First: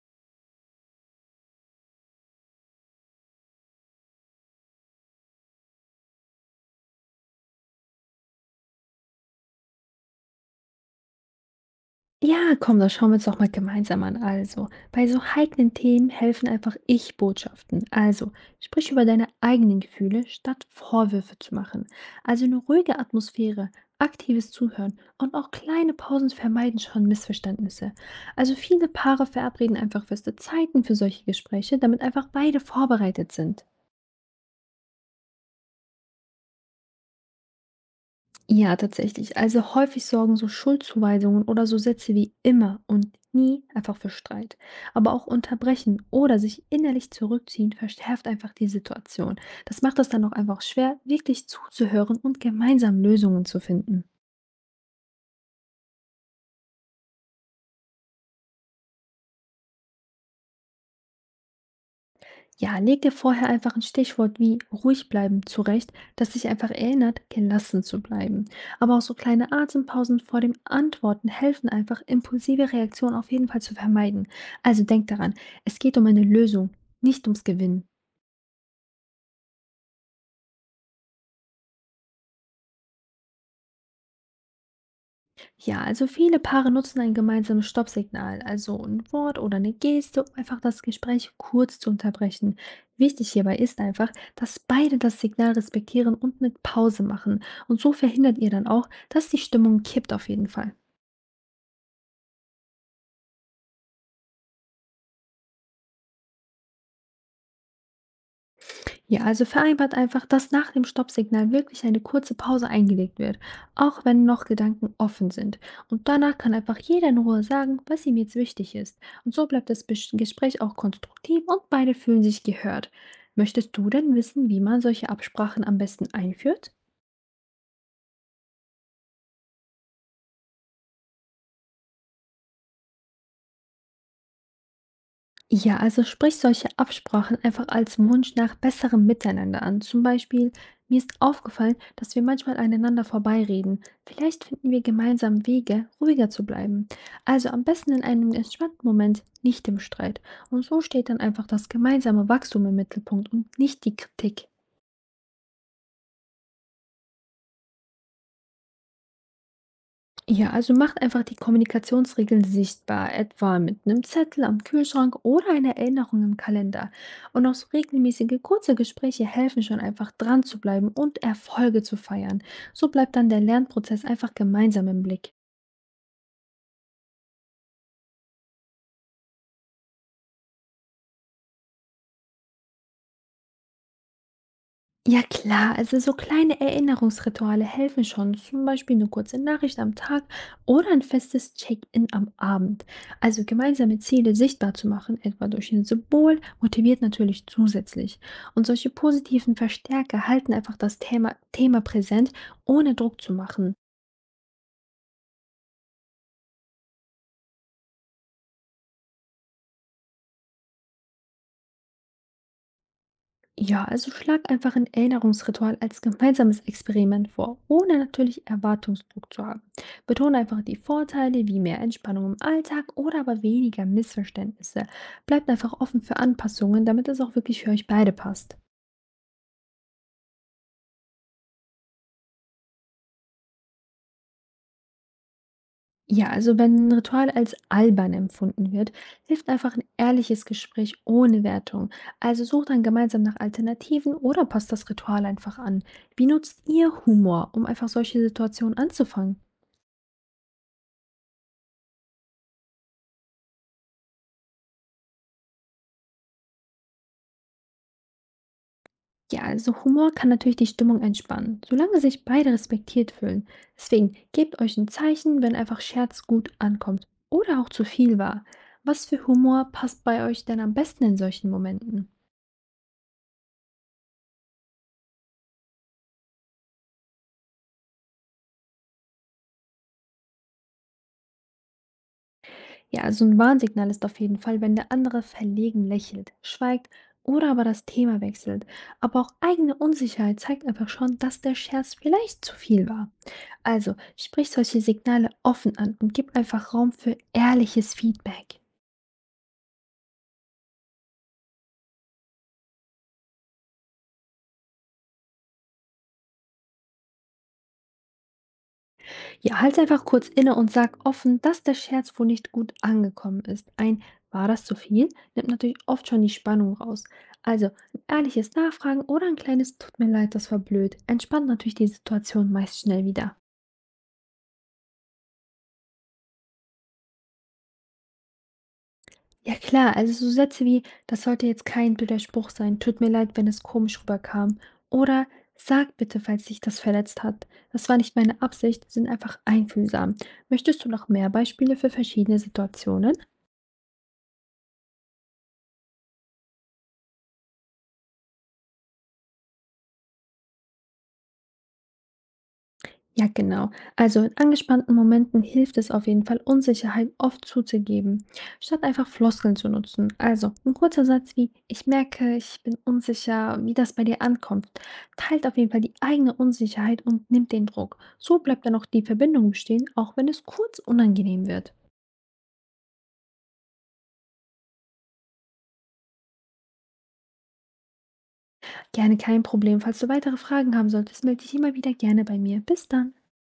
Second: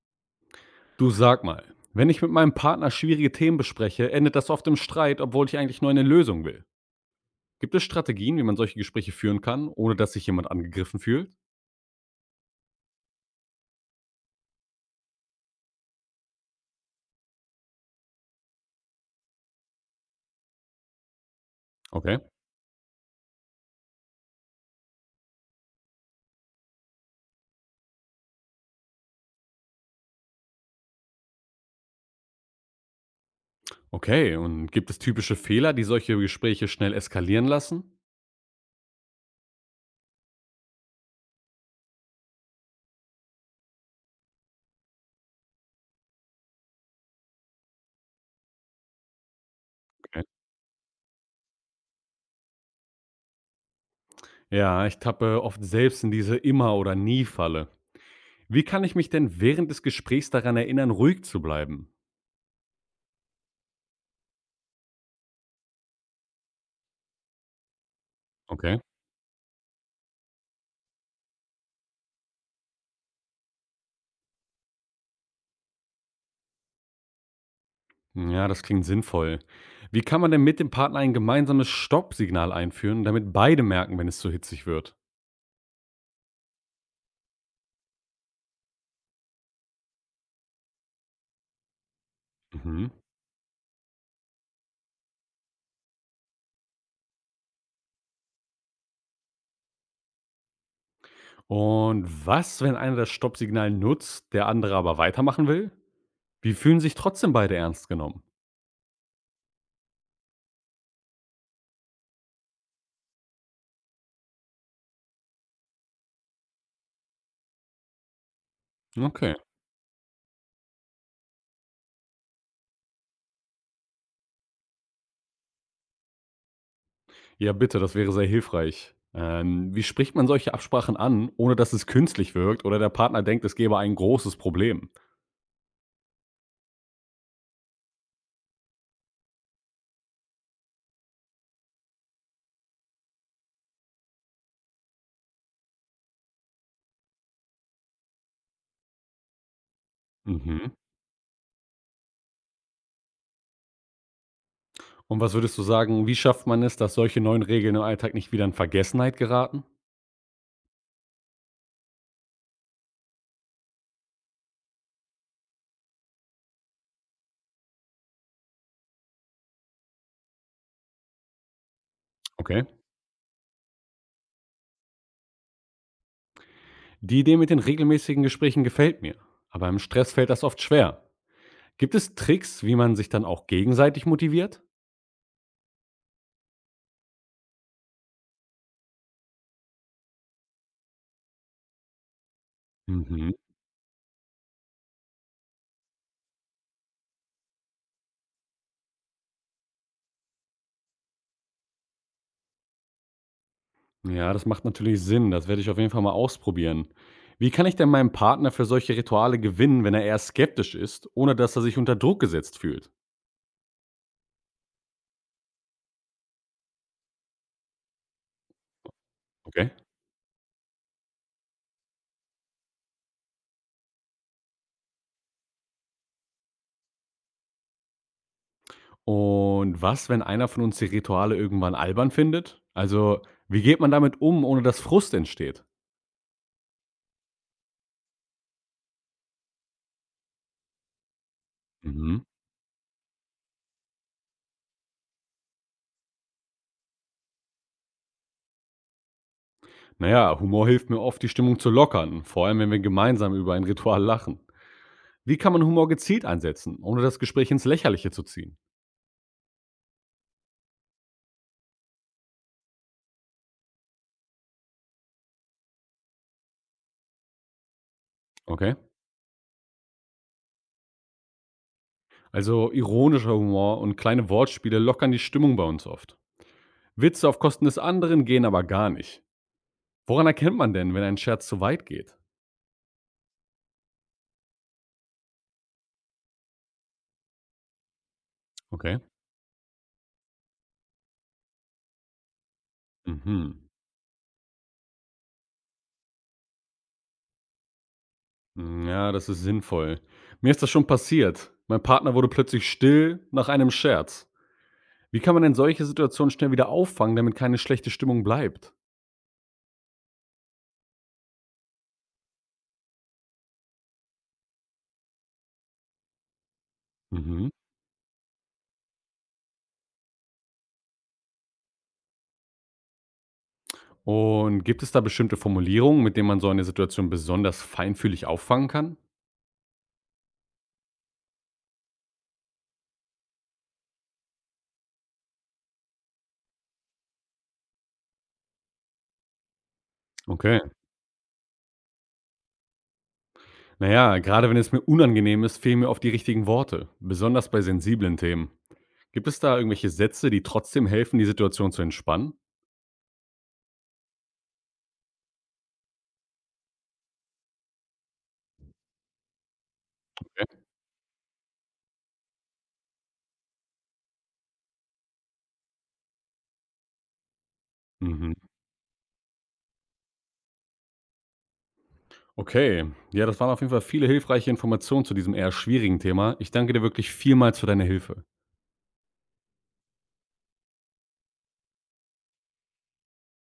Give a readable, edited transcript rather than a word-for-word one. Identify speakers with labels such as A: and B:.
A: Du, sag mal, wenn ich mit meinem Partner schwierige Themen bespreche, endet das oft im Streit, obwohl ich eigentlich nur eine Lösung will. Gibt es Strategien, wie man solche Gespräche führen kann, ohne dass sich jemand angegriffen fühlt?
B: Ja, komm, das schauen wir uns doch mal gemeinsam an. Also, bei so heiklen Themen helfen einfach Ich-Botschaften. Also, sprich über deine eigenen Gefühle, statt Vorwürfe zu machen.
A: Okay.
B: Also eine ruhige Atmosphäre, aktives Zuhören und auch kleine Pausen vermeiden schon Missverständnisse. Also viele Paare verabreden einfach feste Zeiten für solche Gespräche, damit einfach beide vorbereitet sind.
A: Okay, und gibt es typische Fehler, die solche Gespräche schnell eskalieren lassen?
B: Ja, tatsächlich. Also häufig sorgen so Schuldzuweisungen oder so Sätze wie immer und nie einfach für Streit. Aber auch unterbrechen oder sich innerlich zurückziehen verschärft einfach die Situation. Das macht es
A: Okay.
B: dann auch einfach schwer, wirklich zuzuhören und gemeinsam Lösungen zu finden.
A: Ja, ich tappe oft selbst in diese Immer- oder Nie-Falle. Wie kann ich mich denn während des Gesprächs daran erinnern, ruhig zu bleiben?
B: Ja, leg dir vorher einfach ein Stichwort wie ruhig bleiben zurecht, das dich einfach erinnert, gelassen zu bleiben.
A: Okay.
B: Aber auch so kleine Atempausen vor dem Antworten helfen einfach, impulsive Reaktionen auf jeden Fall zu vermeiden. Also denk daran, es geht um eine Lösung, nicht ums Gewinnen.
A: Ja, das klingt sinnvoll. Wie kann man denn mit dem Partner ein gemeinsames Stoppsignal einführen, damit beide merken, wenn es zu hitzig wird?
B: Ja, also viele Paare nutzen ein gemeinsames Stoppsignal, also ein Wort oder eine Geste, um einfach das Gespräch kurz zu unterbrechen.
A: Mhm.
B: Wichtig hierbei ist einfach, dass beide das Signal respektieren und mit Pause machen. Und so verhindert ihr dann auch, dass die Stimmung kippt auf jeden Fall.
A: Und was, wenn einer das Stoppsignal nutzt, der andere aber weitermachen will? Wie fühlen sich trotzdem beide ernst genommen?
B: Ja, also vereinbart einfach, dass nach dem Stoppsignal wirklich eine kurze Pause eingelegt wird, auch wenn noch Gedanken offen sind. Und danach kann einfach jeder in Ruhe sagen, was ihm jetzt wichtig ist.
A: Okay.
B: Und so bleibt das Gespräch auch konstruktiv und beide fühlen sich gehört. Möchtest du denn wissen, wie man solche Absprachen am besten einführt?
A: Ja, bitte, das wäre sehr hilfreich. Wie spricht man solche Absprachen an, ohne dass es künstlich wirkt oder der Partner denkt, es gäbe ein großes Problem?
B: Ja, also sprich solche Absprachen einfach als Wunsch nach besserem Miteinander an. Zum Beispiel, mir ist aufgefallen, dass wir manchmal aneinander vorbeireden. Vielleicht finden wir gemeinsam Wege, ruhiger zu bleiben. Also am besten in einem entspannten Moment, nicht im Streit. Und
A: Mhm.
B: so steht dann einfach das gemeinsame Wachstum im Mittelpunkt und nicht die Kritik.
A: Und was würdest du sagen, wie schafft man es, dass solche neuen Regeln im Alltag nicht wieder in Vergessenheit geraten?
B: Ja, also macht einfach die Kommunikationsregeln sichtbar, etwa mit einem Zettel am Kühlschrank oder einer Erinnerung im Kalender. Und auch so regelmäßige kurze Gespräche helfen schon einfach dran zu bleiben und Erfolge zu feiern.
A: Okay.
B: So bleibt dann der Lernprozess einfach gemeinsam im Blick.
A: Die Idee mit den regelmäßigen Gesprächen gefällt mir, aber im Stress fällt das oft schwer. Gibt es Tricks, wie man sich dann auch gegenseitig motiviert?
B: Ja klar, also so kleine Erinnerungsrituale helfen schon, zum Beispiel eine kurze Nachricht am Tag oder ein festes Check-in am Abend.
A: Mhm.
B: Also gemeinsame Ziele sichtbar zu machen, etwa durch ein Symbol, motiviert natürlich zusätzlich. Und solche positiven Verstärker halten einfach das Thema präsent, ohne Druck zu machen.
A: Ja, das macht natürlich Sinn. Das werde ich auf jeden Fall mal ausprobieren. Wie kann ich denn meinen Partner für solche Rituale gewinnen, wenn er eher skeptisch ist, ohne dass er sich unter Druck gesetzt fühlt?
B: Ja, also schlag einfach ein Erinnerungsritual als gemeinsames Experiment vor, ohne natürlich Erwartungsdruck zu haben.
A: Okay.
B: Betone einfach die Vorteile wie mehr Entspannung im Alltag oder aber weniger Missverständnisse. Bleibt einfach offen für Anpassungen, damit es auch wirklich für euch beide passt.
A: Und was, wenn einer von uns die Rituale irgendwann albern findet? Also, wie geht man damit um, ohne dass Frust entsteht?
B: Ja, also wenn ein Ritual als albern empfunden wird, hilft einfach ein ehrliches Gespräch ohne Wertung.
A: Mhm.
B: Also sucht dann gemeinsam nach Alternativen oder passt das Ritual einfach an. Wie nutzt ihr Humor, um einfach solche Situationen anzufangen?
A: Naja, Humor hilft mir oft, die Stimmung zu lockern, vor allem wenn wir gemeinsam über ein Ritual lachen. Wie kann man Humor gezielt einsetzen, ohne das Gespräch ins Lächerliche zu ziehen?
B: Ja, also Humor kann natürlich die Stimmung entspannen, solange sich beide respektiert fühlen. Deswegen gebt euch ein Zeichen, wenn einfach Scherz gut ankommt oder auch zu viel war.
A: Okay.
B: Was für Humor passt bei euch denn am besten in solchen Momenten?
A: Also ironischer Humor und kleine Wortspiele lockern die Stimmung bei uns oft. Witze auf Kosten des anderen gehen aber gar nicht. Woran erkennt man denn, wenn ein Scherz zu weit geht?
B: Ja, also ein Warnsignal ist auf jeden Fall, wenn der andere verlegen lächelt, schweigt oder aber das Thema wechselt.
A: Okay.
B: Aber auch eigene Unsicherheit zeigt einfach schon, dass der Scherz vielleicht zu viel war.
A: Mhm.
B: Also sprich solche Signale offen an und gib einfach Raum für ehrliches Feedback.
A: Hm, ja, das ist sinnvoll. Mir ist das schon passiert. Mein Partner wurde plötzlich still nach einem Scherz. Wie kann man denn solche Situationen schnell wieder auffangen, damit keine schlechte Stimmung bleibt?
B: Ja, halt einfach kurz inne und sag offen, dass der Scherz wohl nicht gut angekommen ist. Ein war das zu viel? Nimmt natürlich oft schon die Spannung raus.
A: Mhm.
B: Also ein ehrliches Nachfragen oder ein kleines Tut mir leid, das war blöd. Entspannt natürlich die Situation meist schnell wieder.
A: Und gibt es da bestimmte Formulierungen, mit denen man so eine Situation besonders feinfühlig auffangen kann?
B: Ja klar, also so Sätze wie, das sollte jetzt kein blöder Spruch sein, tut mir leid, wenn es komisch rüberkam. Oder sag bitte, falls dich das verletzt hat. Das war nicht meine Absicht, sind einfach einfühlsam.
A: Okay.
B: Möchtest du noch mehr Beispiele für verschiedene Situationen?
A: Naja, gerade wenn es mir unangenehm ist, fehlen mir oft die richtigen Worte, besonders bei sensiblen Themen. Gibt es da irgendwelche Sätze, die trotzdem helfen, die Situation zu entspannen?
B: Ja, genau. Also in angespannten Momenten hilft es auf jeden Fall, Unsicherheit oft zuzugeben, statt einfach Floskeln zu nutzen. Also
A: Okay.
B: ein kurzer Satz wie, ich merke, ich bin unsicher, wie das bei dir ankommt, teilt auf jeden Fall die eigene Unsicherheit und nimmt den Druck.
A: Mhm.
B: So bleibt dann auch die Verbindung bestehen, auch wenn es kurz unangenehm wird.
A: Okay, ja, das waren auf jeden Fall viele hilfreiche Informationen zu diesem eher schwierigen Thema. Ich danke dir wirklich vielmals für deine Hilfe.
B: Gerne kein Problem. Falls du weitere Fragen haben solltest, melde dich immer wieder gerne bei mir. Bis dann.